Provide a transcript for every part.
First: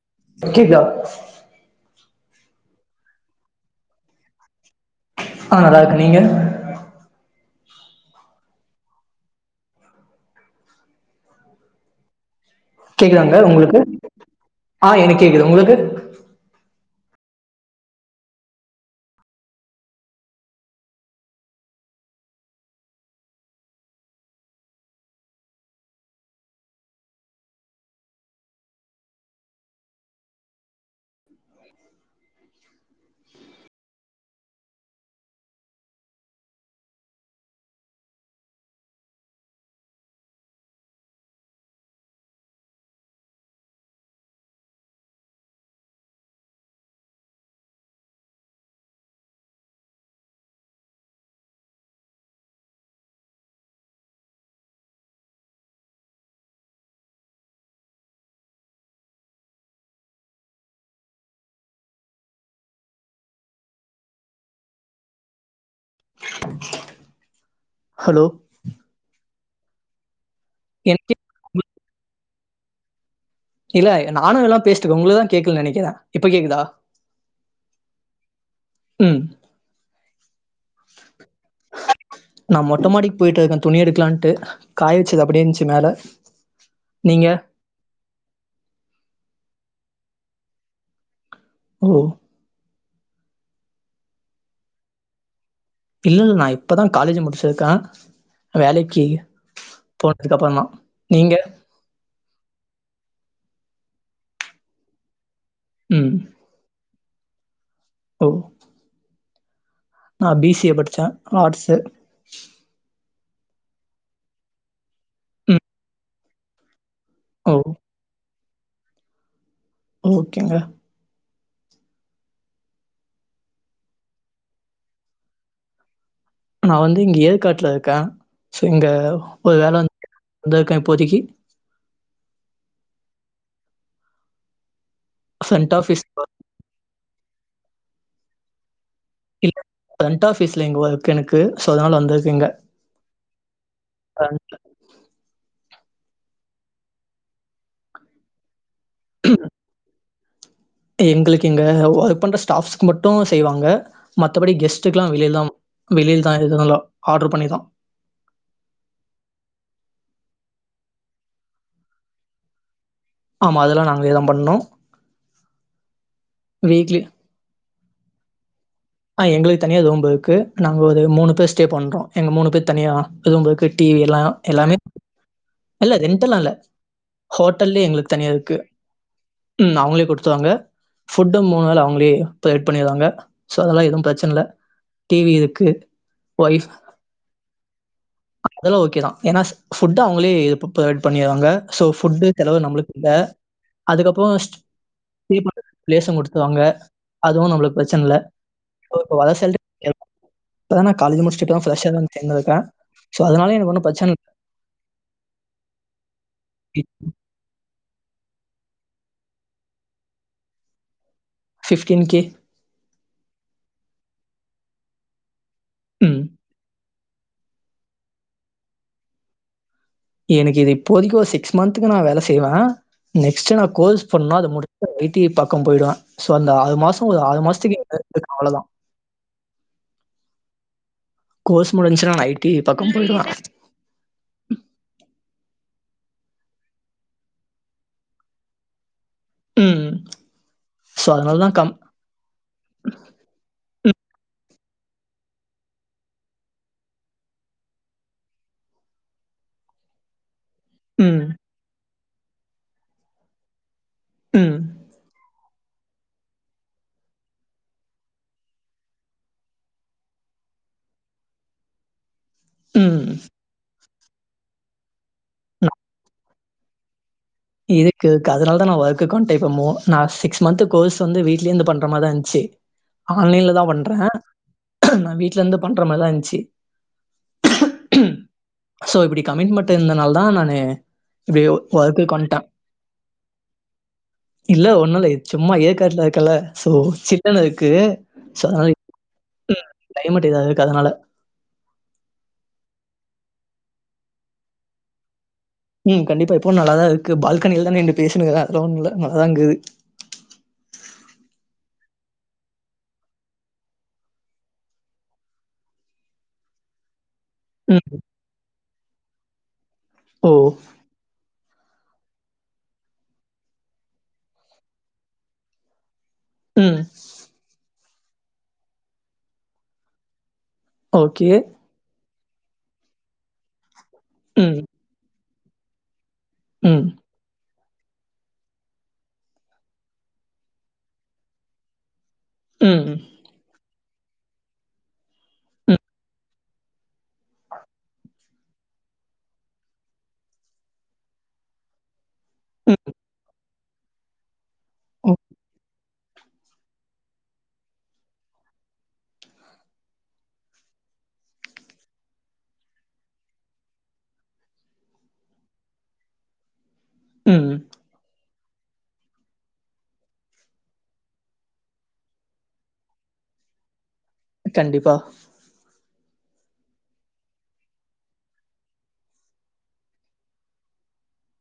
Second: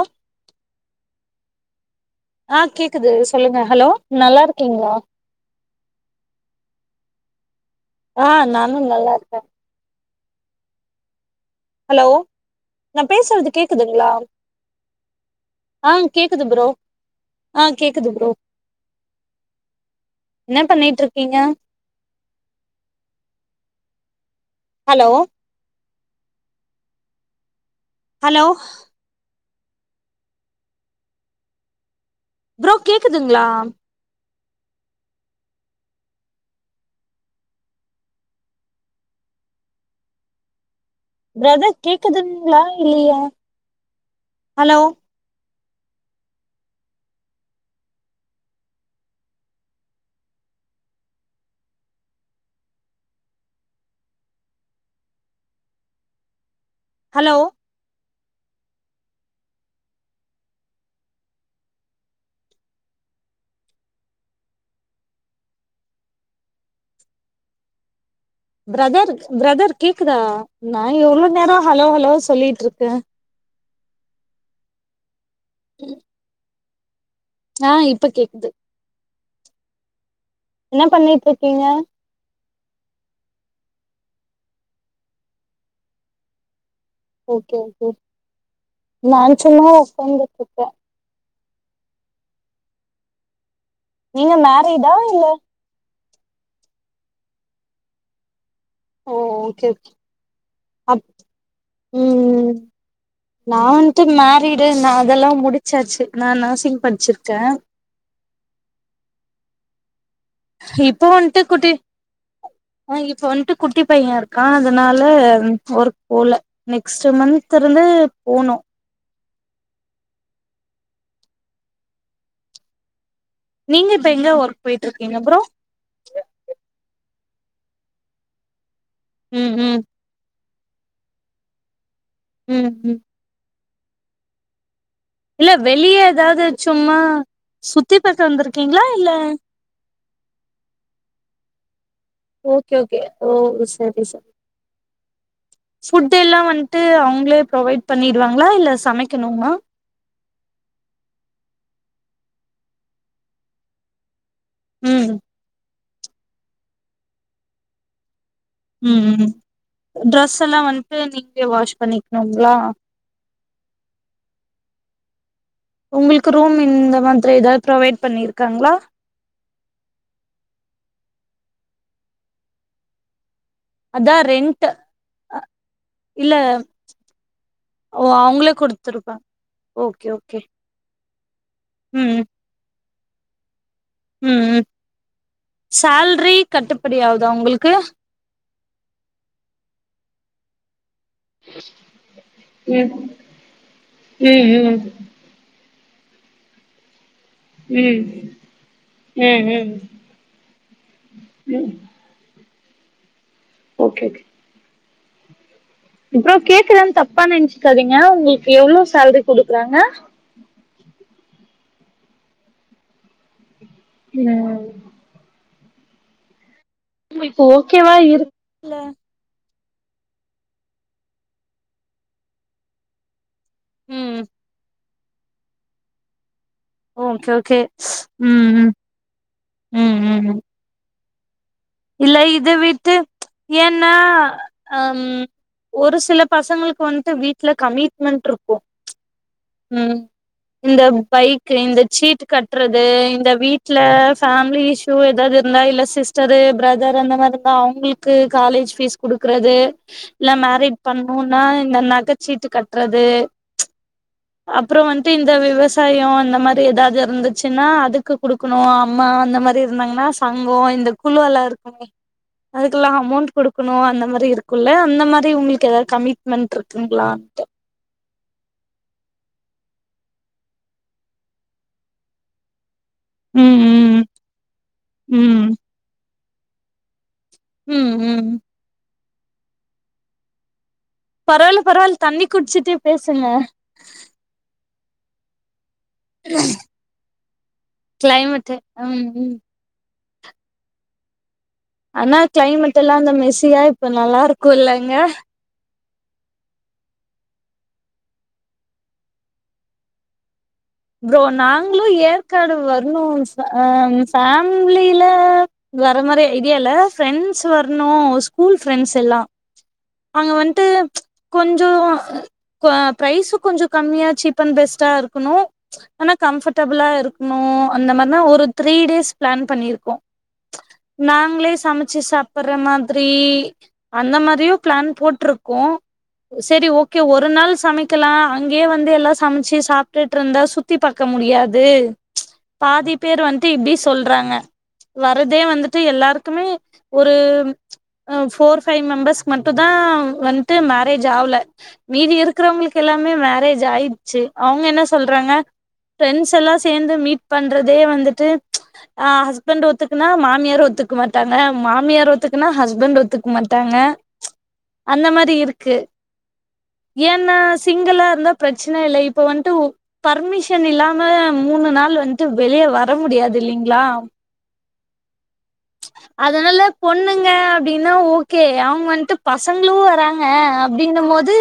ஆ அய்யயா ஆ கேக்குது சொல்லுங்க ஹலோ நல்லா இருக்கீங்ளா ஆ நல்லா இருக்க நீங்க ஆ நானு நல்லா இருக்க ஹலோ நா கேக்குதாங்க பேசறது உங்களுக்கு கேக்குதுங்ளா ஆ எனக்கு கேக்குது உங்களுக்கு ஆ கேக்குது ப்ரோ ஆ கேக்குது ப்ரோ என்ன பண்ணிட்ருக்கீங்க ஹலோ ஹலோ ப்ரோ கேக்குதுங்ளா பிரதர் கேக்குதுங்ளா இல்லையா hello hello hello brother brother கேக்குதா நா எனக்கு எவ்ளோ நேரோ ஹலோ ஹலோ சொல்லிட்ருக்கே இல்ல நானுல்லா பேஸ்ட்டுக்க உங்களுக்குதா கேக்கலன் நெனைக்கத இப்ப கேக்குதா ஆ இப்ப கேக்குது ம் என்ன பண்ணிட்ருக்கீங்க நா மொட்ட மாடிக் போயிட்ருக்கே துணி எடுக்கலான்ட்டு காய வச்சது அப்டே இருந்துச்சு மேல நீங்க ஓகே ஓகே நான் சும்மா ஒக்காந்துட்ருக்கே ஒ நீங்க மேரீடா இல்ல இல்லல்ல நா இப்பதா காலேஜ் முடிச்சிருக்கே வேலைக்கு ஓ ஓகே ஓகே போனதுக்கு அப்புறதான் அப் நீங்க ம் நா வன்ட்டு மேரிடு நா அதெல்லா முடி ச்சாச்சு ம் நா நர்சிங் படிச்சிருக்கே ஒ நான் பி சி ஏ படிச்சே இப்போ வந்துட்டு குட்டி ஆர்ட்ஸு ஆ இப்ப வன்ட்டு குட்டி பைய இருக்கா அதனால ம் ஒர்க போல நெக்ஸ்ட் ஓ மன்த் இருந்து போனு ஓகேங்க நீங்க இப்ப எங்க ஒர்க் போயிட்ருக்கீங்க ப்ரோ நா வந்து இங்க ஏற்காட்ல இருக்கே ஸோ இங்க ம் ஒரு வேல ம் வந்து வந்தருக்கே இப்போதைக்கி ம் ம் இல்ல ஃப்ரண்ட் வெளிய ஆஃபீஸ் ஏதாது சும்மா சுத்தி பாக்க வந்திருக்கீங்களா இல்ல இ ஃப்ரெண்ட் ஆஃபீஸ்ல இங்க ஒர்க் எனக்கு சோ அதனால வந்தர்க்கேங்க ஓகே ஓகே ஓ செரி செ அன்ட ஃபுட் எல்லா வன்ட்டு அவங்களே ப்ரொவைட் பண்ணிடுவாங்ளா இல்ல சமைக்கணுமா எங்களுக்கு இங்க ஒர்க் பண்ற ஸ்டாஃப்ஸ்க்கு மட்டு செய்வாங்க மத்தபடி கெஸ்ட்டுக்குல்லா ம் வெளிலதா வெளிலதா எதுனாலு ஆட்ரு பண்ணிதா ம் ம் ட்ரெஸ் எல்லா வந்து நீங்களே வாஷ் பண்ணிக்கணும்ங்களா ஆமா அதெல்லா நாங்ளேதா பண்ணு உங்களுக்கு ரூம் இந்த வீக்லி மாதிரி ஏதாது ப்ரொவைட் பண்ணிருக்காங்ளா ஆ எங்களுக்கு தனியா ரும் இருக்கு நாங்க ஒரு மூணு பேர் ஸ்டே பண்றோ எங்க மூணு பேர் தனியா ரும் இருக்கு டிவி அதா எல்லாம் ரென்ட் அ எல்லாமே இல்ல ரென்டெல்லா இல்ல ஹோட்டல்யே ஓ எங்களுக்கு தனியா அவங்களே இருக்கு குடுத்துருப்பாங்க ம் அவங்களே ஓகே ஓகே குடுத்துவாங்க ஃபுட் மூணு வேள அவங்களே ம் ப்ரொவட் பண்ணிருவாங்க சோ அதலா எது ப்ரச்சன இல்ல ம் ம் டி வி இருக்கு சேல்ரி ஒய்ஃப் கட்டுப்படி ஆகுதா உங்களுக்கு அதெல்லா ஓகேதா ஏன்னா ஃபுட் அவங்களே இ ப்ரொவைட் பண்ணிருவாங்க சோ ஃபுட் தெலவு நம்மளுக்கில்ல அதுக்கப்புறோ பே ப்ளேசு குடுத்துறுவாங்க அதுவு நம்ளுக்கு ப்ரச்சன ம் இல்ல இப்ப வல செல்ட் ம் இப்பதா நா காலேஜ் முடிச்சுட்டு ம் ஃபிரஸ்சா சேர்ந்திருக்கே சோ அதனால எனக்கு ஒண்ணு ஓகே பிரச்சன ஓகே ப்ரோ கேக்குறேன் தப்பா நெனச்சக்காதீங்க உங்களுக்கு எவ்ளோ சேல்ரி குடுக்குறாங்க ஃப்டின் கே ஒ ம் இப்போ ஓகேவா இருக் ல்ல எனக்கு இது இப்போதைக்கு ஒரு சிக்ஸ் மன்த்க்கு நா வேல செய்வே நெக்ஸ்ட் நா கோர்ஸ் ம் பண்ணா அது முடி ஐ டி பக்கோ போயிடுவே சோ அந்த ஆறு மாசோ ஒரு ஓகே ஆறு ஓகே மாசத்துக்குக்கு [unintelligible] ம் அவ்வளதா ம் ம் ம் கோர்ஸ் முடிஞ்ச்சுனா நா ஐ டி பக்கோ போயிடுவ நா அம் ஒரு சில பசங்களுக்கு வந்துட்டு வீட்ல கமிட்மெண்ட் இருக்கு ம் இந்த ஸோ அதனால பைக்கு தான் கம் இந்த சீட் கட்டுறது இந்த வீட்ல ம், ஃபேமிலி இஸ்சு எதாவது இருந்தா இல்ல சிஸ்டரு பிரதர் அந்த மாரி இப்ப அவுங்களுக்கு காலேஜ் ஃபீஸ் குடுக்கறது இல்ல மே ரீட் ம், பண்ணுனா இந்த நக சீட்டு கட்டுறது ம், அப்புறோ வன்ட்டு இந்த விவச சாயோ இந்த மாரி எதாது இருந்துச்சுன்னா அதுக்கு குடுக்கணு அம்மா அந்த மாரி இருந்தாங்கன்னா சங்கோ இந்த குழுவல்லா இருக்குமே அதுக்கெல்லா ம். அமொண்ட் குடுக்கணு அந்த மாரி இருக் குள்ள அந்த மாரி உங்களுக்கு எதாவது கமிட்மெண்ட் இருக்குங்களான்ட்டு இதுக்கு க்கு அதனால தா நா ஒர்க்கு வண்டேப்போ நா சிக்ஸ் மந்த் கோர்ஸ் வந்து வீ்ட்லேந்து பண்ற மாரிதா இருந்துச்சு [inaudible] ம் ஆன்லைன்லதா பண்றே ம் நா ம் வீட்டலருந்து பண்ற மாதிதா இருந்துச்சி ம் ம் சோ இப்படி கமிட்மெட் இருந்தனால தா நானு இப்படி பரால்ல பரவால்ல ஒர்க்குக்கு தண்ணி வந்துட்டேன். குடிச்சுட்டே பேசுங்க இல்ல ஒண்ணு இல்ல இது சும்மா ஏற்காட்டுல க்கல்ல சோ சிக்கன் இருக்கு சோ கிளைமேட்டு அதனால ம் ம் க்ளைமட் இதா இருக்கு அதனால ஆனா கிளைமேட் எல்லா அந்த மெஸியா இப்ப நல்லாருக்கு இல்லங்க ம் கண்டிப்பா இப்பவு நல்லாதா இருக்கு பால்கனியில தா நீன்னு பேசுறே அதல்லா ஒன்னுல்ல நல்லாதா இங்குது ப்ரோ நாங்களு ஏற்காடு வரணு ஃபேமிலில வர மாறி ஐடியா இல்ல ஃப்ரெண்ட்ஸ் ம். வரணு ஸ்கூல் ஃப்ரெண்ட்ஸ் எல்லா அங்க ஓ! வன்ட்டு கொஞ்சோ ப்ரைஸு கொஞ்சோ கம்மியா சீப் அண்ட் பெஸ்ட்டா இருக்கணு ஆனா ம். கம்ஃபர்ட்டபுளா இருக்கணு அந்த மார்னா ஒரு த்ரீ டேஸ் பிளான் பண்ணியிருக்கோ ஓகே. நாங்களே சமைச்சு சாப்பிட்ற மாதிரி அந்த மாரியு ம். பிளான் போட்டிருக்கோ செரி ம். ஓகே ஒரு நாள் சமைக் இருக்கலா அங்கேயே வந்து எல்லா சமைச்சு சாப்ட்டுட்டு இருந்தா சுத்தி பாக்க முடியாது ம். பாதி ம். பேர் வந்ட்டு இப்டி சொல்றாங்க வரதே ம். வந்துட்டு எல்லாருக்குமே ஒரு ஃபோர் ஃபை மெம்பர்ஸ்க்கு மட்டு தா வந்துட்டு மேரேஜ் ஆகல மீதி இரு ருக்கறவங்களுக்கு எல்லாமே மேரேஜ் ஆயிச்சு அவங்க என்ன ம். சொல்றாங்க ஃப்ரரெண்ட்ஸ் எல்லா சேர்ந்து மீட் பண்றதே வந்துட்டு அ ஹஸ்பண்ட் ஒத்துக்குன்னா மாமியாரு ஒத்துக்க மாட்டாங்க மாமியார் ஒத்துக்கனா ஹஸ்பண்ட் ஒத்துக்க மாட்டாங்க அந்த மாரி இருக்கு ஏன்ன ம். சிங்கிலா இருந்தா பிரச்சனை இல் இப்ப வந்ட்டு பர்மிஷன் இல்லாம மூணு நாள் வந்துட்டு வெளிய வர முடியாது இல்லைங்களா கண்டிப்பா அதனால பொண்ணுங்க அப்படின்னா ஓகே அவங்க வந்துட்டு பசங்களு வராங் க அப்படினும் போது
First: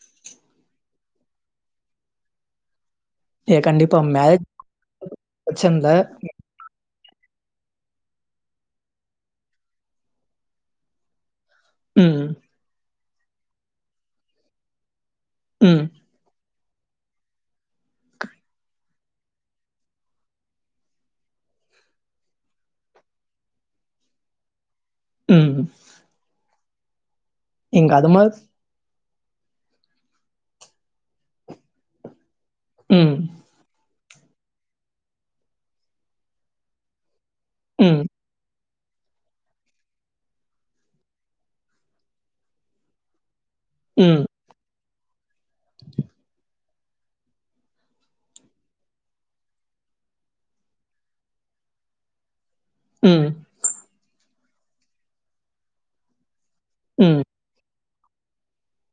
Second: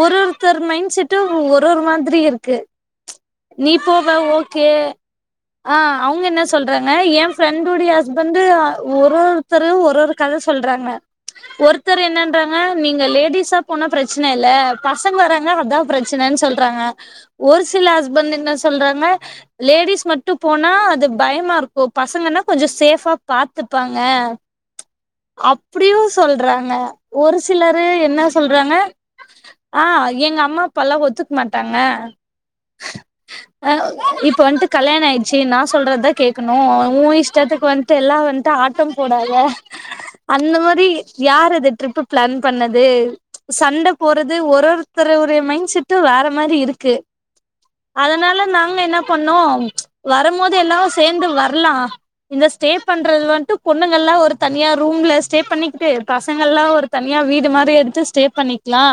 ஒரு ஒருத்தர் மைண்ட் செட்டு ஒரு ஒரு மாதிரி இருக்கு ஏ நீ கண்டிப்பா. போவ மேரேஜ் ஓகே ஆ பிரச்சனல அவங்க என்ன சொ சொல்றாங்க என் ஃப்ரெண்டோடைய ஹஸ்பண்ட் ஒரு ஒருத்தர் ஒரு ஒரு கதை சொல்றாங்க ஒருத்தர் ம், என்னன்றறாங்க நீங்க லேடிஸா போனா பிரச்சனை இல்ல பசங்க வராங்க அதா ம், பிரச்சனை பிரச்சனன் சொல்றாங்க ஒரு சில ஹஸ்பண் என்ன சொல்றாங்க லேடிஸ் மட்டு போனா அது பயமா இருக்கு பசங்கன்னா கொஞ்ச சேஃபா பாத்துப்பாங்க ம். அப்டியு சொல்றாங்க ஒரு சிலரு எங்க அது என்ன மாரி சொல்றாங்க ஆ எங்க அம்மா அப்பால்லா ஒத்துக் மாட்டாங்க ம் அ இப்ப வந்ட்டு கல்யாண ஆயிடுச்சு நா சொல்றது தா கேட்கணு உ இஸ் இஸ்டத்துக்கு வந்ட்டு ம், எல்லா வந்ட்டு ஆட்டம் போடாத அந்த மாரி யார் அது ட்ரிப்பு பிளான் பண்ணது சண்ட ம், போர்றது ஒரு ஒருத்தர உடைய மைண்ட் செட்டு வேற மாரி இருக்கு அதனால நாங்க என்ன பண்ணோ வரம்போது எல்லார சேர்ந்து வர்லா இந்த ஸ்டே பண்றது ம், வந்துட்டு பொண்ணுங்கள்லா ஒரு தனியா ரூம்ல ஸ்டே பண்ணிக்கிட்டு பசங்கள்லா ஒரு தனியா ம். வீடு மாரி எடுத்து ஸ்டே பண்ணிக்லா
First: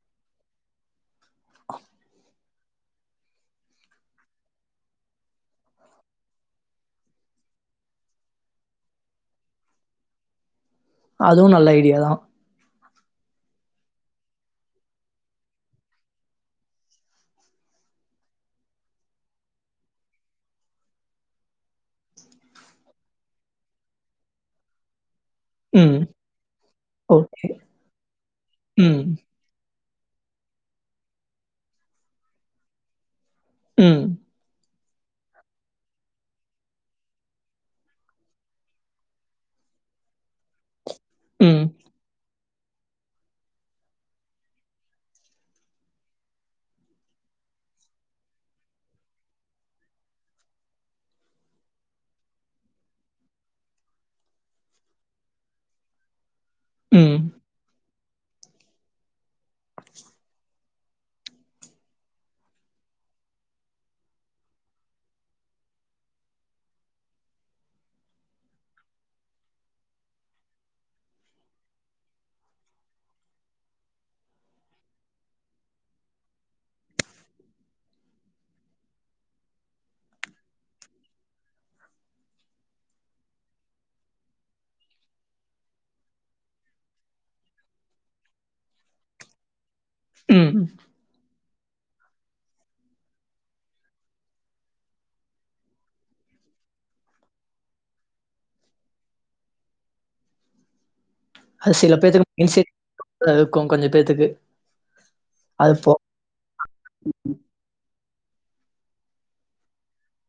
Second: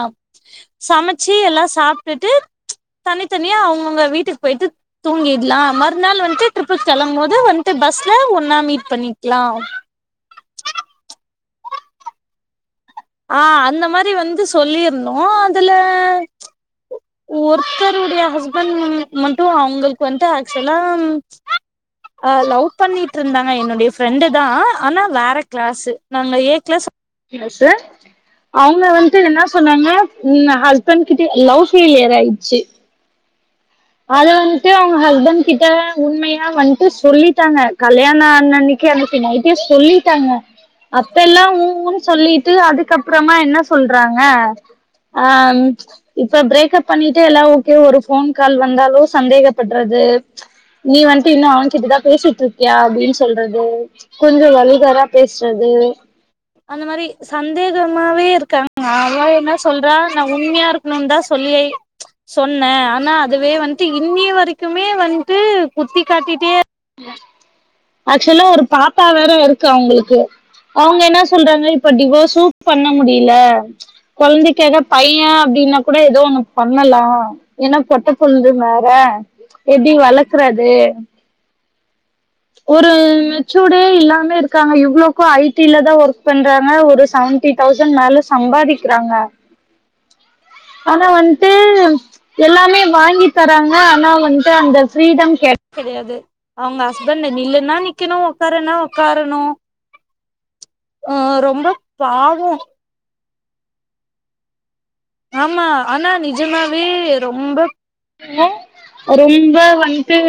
சமச்சி எல்லா சாப்ட்டுட்டு தனித்தனியா அவுங்கவுங்க வீட்டுக்கு போயிட்டு தூங்கிட்லா மறுநாள் வந்துட்டு ட்ரிப்புக் கெளம் போது வந்துட்டு பஸ்ல ஒன்னா மீட் பண்ணிக்லாம் அதுவு நல்ல ஐடியா தா ஆ அந்த மாதிரி வந்து சொல்லிர்ணு அதுல ஒருத்தருடைய ஹஸ்பண்ட் மட்டு அவுங்களுக்கு வந்துட்டு ஆக்சுவலா அ லவ் பண்ணிட் இருந்தாங்க என்னுடைய ஃப்ரெண்டு தா ஆனா வேற கிளாசு ம். நாங்க ஏ கிளாஸ் ஓகே. கிளாஸ்சு அவுங்க ம், வந்துட்டு என்ன சொன்னாங்க ம் ஹஸ்பண்ட் கிட்ட லவ் ஃபெயிலியர் ஆயிச்சு ம் அத வந்ட்டு அவுங்க ஹஸ்பண்ட் கிட்ட உண்மையா வந்ட்டு சொல்லிட்டாங்க கல்யாண அண்ணைக் கே அன்னைக்கு நைட்டே சொல்லிட்டாங்க அப்பெல்லா ம், உ உன் சொல்லிட்டு அதுக்கப் பறமா என்ன சொல்றாங்க அ இப்ப பிரேக்ப் பண்ணட்டு எல்லா ஓகே ஒரு போன் கால் வந்தாலோ சந்தேகப்பட்றது நீ வந்ட்டு இன்னு அவன் கிட்ட தா பேசிட்ருக்கியா அப்டின் சொல்றது கொஞ்ச வல்கரா பேசுறது அந்த மாரி ம், சந்தேக மாவே இருக்காங்க அவ என்ன சொல்றா நா உண்மையா இருக்ணுன் தா சொல்லியே சொன்ன ஆனா அதுவே வந்ட்டு இன்னி வரைக்குமே வந்ட்டு குத்தி காட்டிட்டே ஆக்சுவலா ஒரு பாப்பா வேற இருக்கு அவுங்களுக்கு அவுங்க என்ன சொல்றாங்க இப்போ டிவோஸ்சு பண்ண முடில கொழந்தைக்காக பைய அப்டின்னா கூட ஏதோ ஒண்ணு பண்ணலா ஏன்னா பொட்ட பொட்டபுள்ள வேற எப்டி வளர்க்றது ஒரு மெச்சூடே இல்லாமே இருக்காங்க இவ்ளோக்கு ஐ டி ல தா ஒர்க் பண்றாங்க ஒரு சவன் டி தௌசண்ட் மேல சம்பாதிக்கிறாங்க ம் ஆனா வந்ட்டு எல்லாமே வாங்கி தராங்க ஆனா வந்து அந்த ஃப்ரீடம் கெடையாது அவுங்க ஹஸ்பண்ட்டு நில்லுனா நிக்கணு உக்காரனா உக்காரணு அ ரொம்ப பாவு இருக்கு கொஞ்ச பேத்துக்கு ஆமா அது போ ஆனா நிஜமாவே ரொம்ப இன்னுரொம்ப வந்ட்டு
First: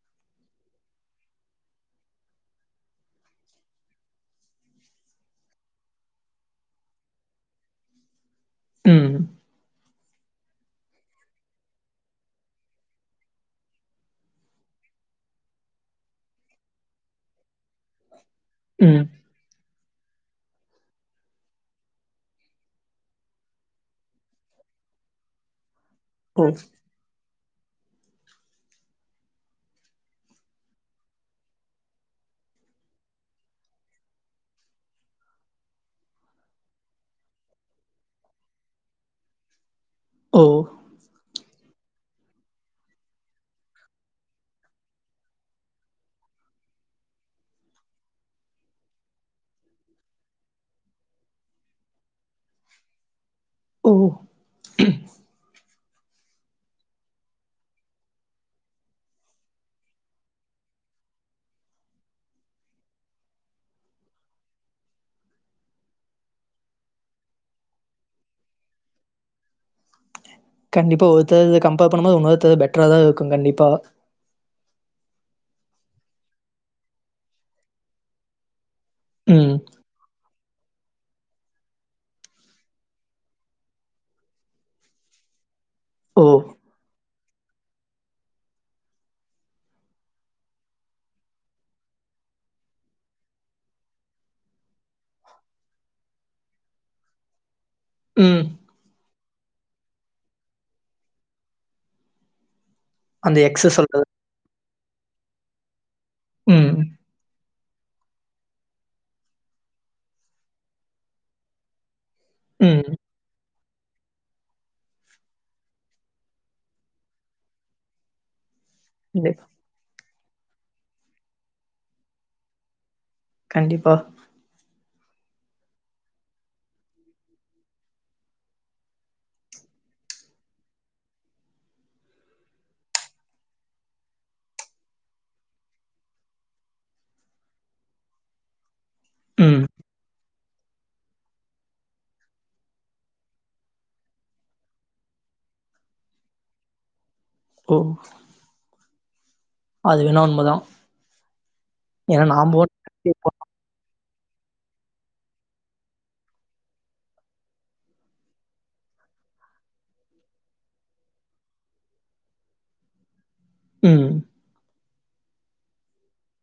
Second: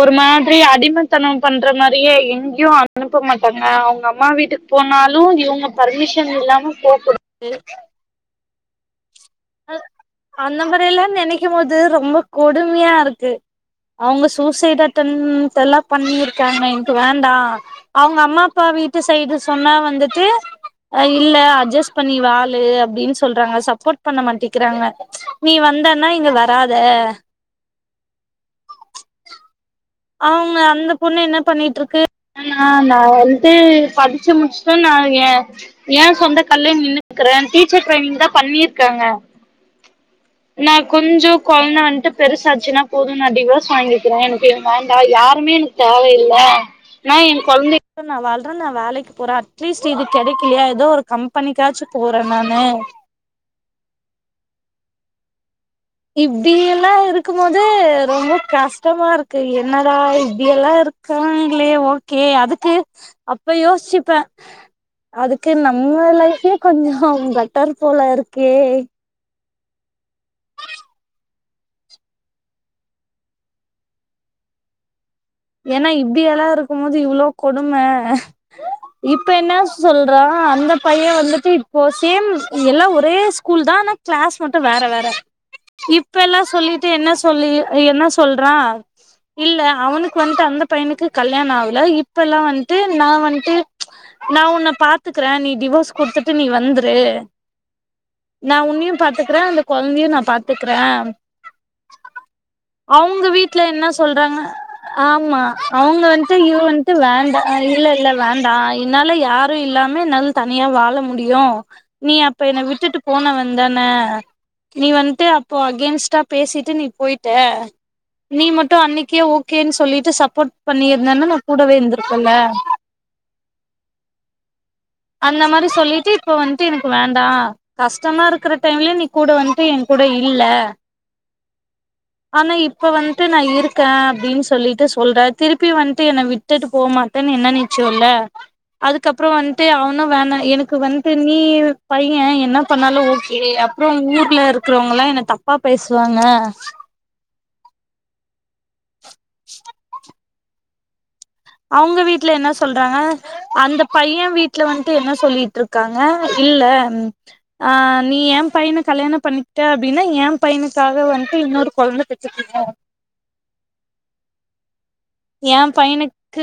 ஒரு மாதிரி அடிமைத்தன பண்ற மாரியே எங்கேயு அனுப்ப மாட்டாங்க அவங்க அம்மா வீட்டுக் போனாலு இவங்க பர்மிஷன் இல்லாம போகக்கூடா ம் அந்த மாரியெல்லா நினைக்கு போது ரொம்ப கொடுமையா இருக்கு அவங்க சூசைட் அட்டன் த்ல்லா பண்ணிருக்காங்க எனக்கு வேண்டா அவங்க அம்மா அப்பா வீட்டு ம். சைடு சொன்னா வந்துட்டு ஆ இல்ல அட்ஜஸ்ட் பண்ணி வாழு அப்டின்னு சொல்றாங்க சப்போர்ட் பண்ண மாட்டேிக்கிறாங்க நீ வந்தன்னா இங்க ஓ, வராதே அவங்க அந்த பொண்ணு என்ன பண்ணிட்டு இருக்கு நா வந்துட்டு படிச்சு முடிச்சுட்டு நா ஏ ஏ சொந்த கால்யே நின்னுக்குறே டீச்சர் ட்ரைனிங் தா பண்ணியிருக்காங்க ஓ, நான் கொஞ்சோ குழந்தை வந்துட்டு பெருசாச்சுன்னா போது நா டிவோர்ஸ் வாங்கிக்கிறே எனக்கு வோண்டா யாருமே எனக்கு தேவையில்ல நா என் கொழந்த நான் வாழ்றேன் நான் வேலைக்கு போறேன் அட்லீஸ்ட் இது கிடைக்கலையா ஏதோ ஒரு கம்பெனிக்காச்சும் போறேன் நானு ம் இப்படியெல்லா இருக்கும் போது ரொம்ப கஷ்டமா இருக்கு என்னடா இப்படியெல்லாம் இருக் காங்களே ஓகே அதுக்கு அப்ப யோசிச்சுப்பேன் அதுக்கு நம்ம லைஃபே கொஞ்சோ பெட்டர் போல இருக்கே கண்டிப்பா ஒருத்தர கம்பேர் பண்ணும்போது ஒன்னொருத்தரு பெட்டரா தா இருக்கு கண்டிப்பா ஏனா இப்படியெல்லா இருக்கும் போது இவ்வளவு கொடுமே இப்ப என்ன ம். சொல்ற அந்த பையன் வந்துட்டு இப்போ சேம் எல்லா ஒரே ஸ்கூல் தா ஆனா கிளாஸ் மட்டும் வேற வேற இப்ப ஓ, எல்லா சொல்லிட்டு என்ன சொல்லி என்ன சொல்றா இல்ல அவனுக் இப்ப வந்துட்டு அந்த பையனுக்கு கல்யாண ஆகல இப்பெல்லா வந்துட்டு நா வந்துட்டு நான் உன்னை பாத்துக்கறேன் நீ டிவோர்ஸ் குடுத்துட்டு நீ வந்துரு ம். நான் உன்னையும் பாத்துக்கறேன் இந்த குழந்தையும் நான் பாத்துக்றேன் அவுங்க அந்த வீட்டுல எக்ஸ் என்ன சொல்றது. சொல்றாங்க ஆமா அவங்க வந்துட்டு இவ ம், வந்துட்டு வேண்டா இல்ல இல்ல வேண்டா என்னால யாரும் இல்லாம என்னால தனியா வாழ முடியும் நீ அப்ப என் ம். விட்டுட்டு போன வந்தானே நீ வந்துட்டு அப்போ அகேன்ஸ்டா பேசிட்டு நீ போயிட்ட நீ மட்டும் அன்னைக்கே கண்டிப்பா. ஓகேனு சொல்லிட்டு சப்போர்ட் பண்ணியிருந்தன்னா நான் கூடவே இருந்திருப்பல்ல கண்டிப்பா அந்த மாதிரி சொல்லிட்டு இப்ப வந்துட்டு எனக்கு வேண்டாம் கஷ்டமா இருக்கற டைம்ல நீ கூட வந்துட்டு என் கூூட இல்ல ஆனா இப்ப வந்துட்டு நான் இருக்கேன் அப்டின்னு சொல்லிட்டு சொல்ற திருப்பி வந்துட்டு என்னை விட்டுட்டு போகமாட்டேன்னு என்ன நிச்சயோல்ல அதுக்கப்பற ம். வந்துட்டு அவனு வேணா எனக்கு வந்து நீ பையன் என்ன பண்ணாலு ஓகே அப்பற ஊர்ல இருக்கிறவங்கல்லா என்ன தப்பா பேசுவாங்க ஓ அது வேணா உண்மைதா அவுங்க வீட்டு்ல என்ன சொல்றாங்க அந்த பையன் வீட்டுல வந்துட்டு என்ன சொல்லிட்டு இருக்காங்க இல்ல ம் ஆ நீ ஏ பையனை கல்யாண பண்ணிட்டே அப்டின்னா ஏ பையனுக்காக வந்துட்டு இன்னொரு குழந்தை பெத்துக்கனு ம் யா பையனு க்கு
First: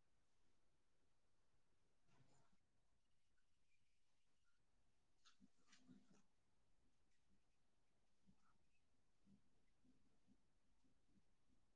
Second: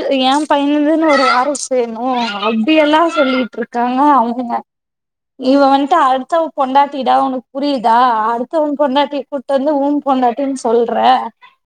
பையனுதுன்னு ஒரு வாரம் செய்யணும் அப்டியெல்லாம் சொல்லிட்டு இருக்காங்க அவுங்க இவ வந்துட்டு அடுத்தவ பொண்டாட்டிடா உனக்கு புரியுதா அடுத்தவன் பொண்டாட்டி கூட் டு வந்து ஊன் போண்ணாட்டின்னு சொல்ற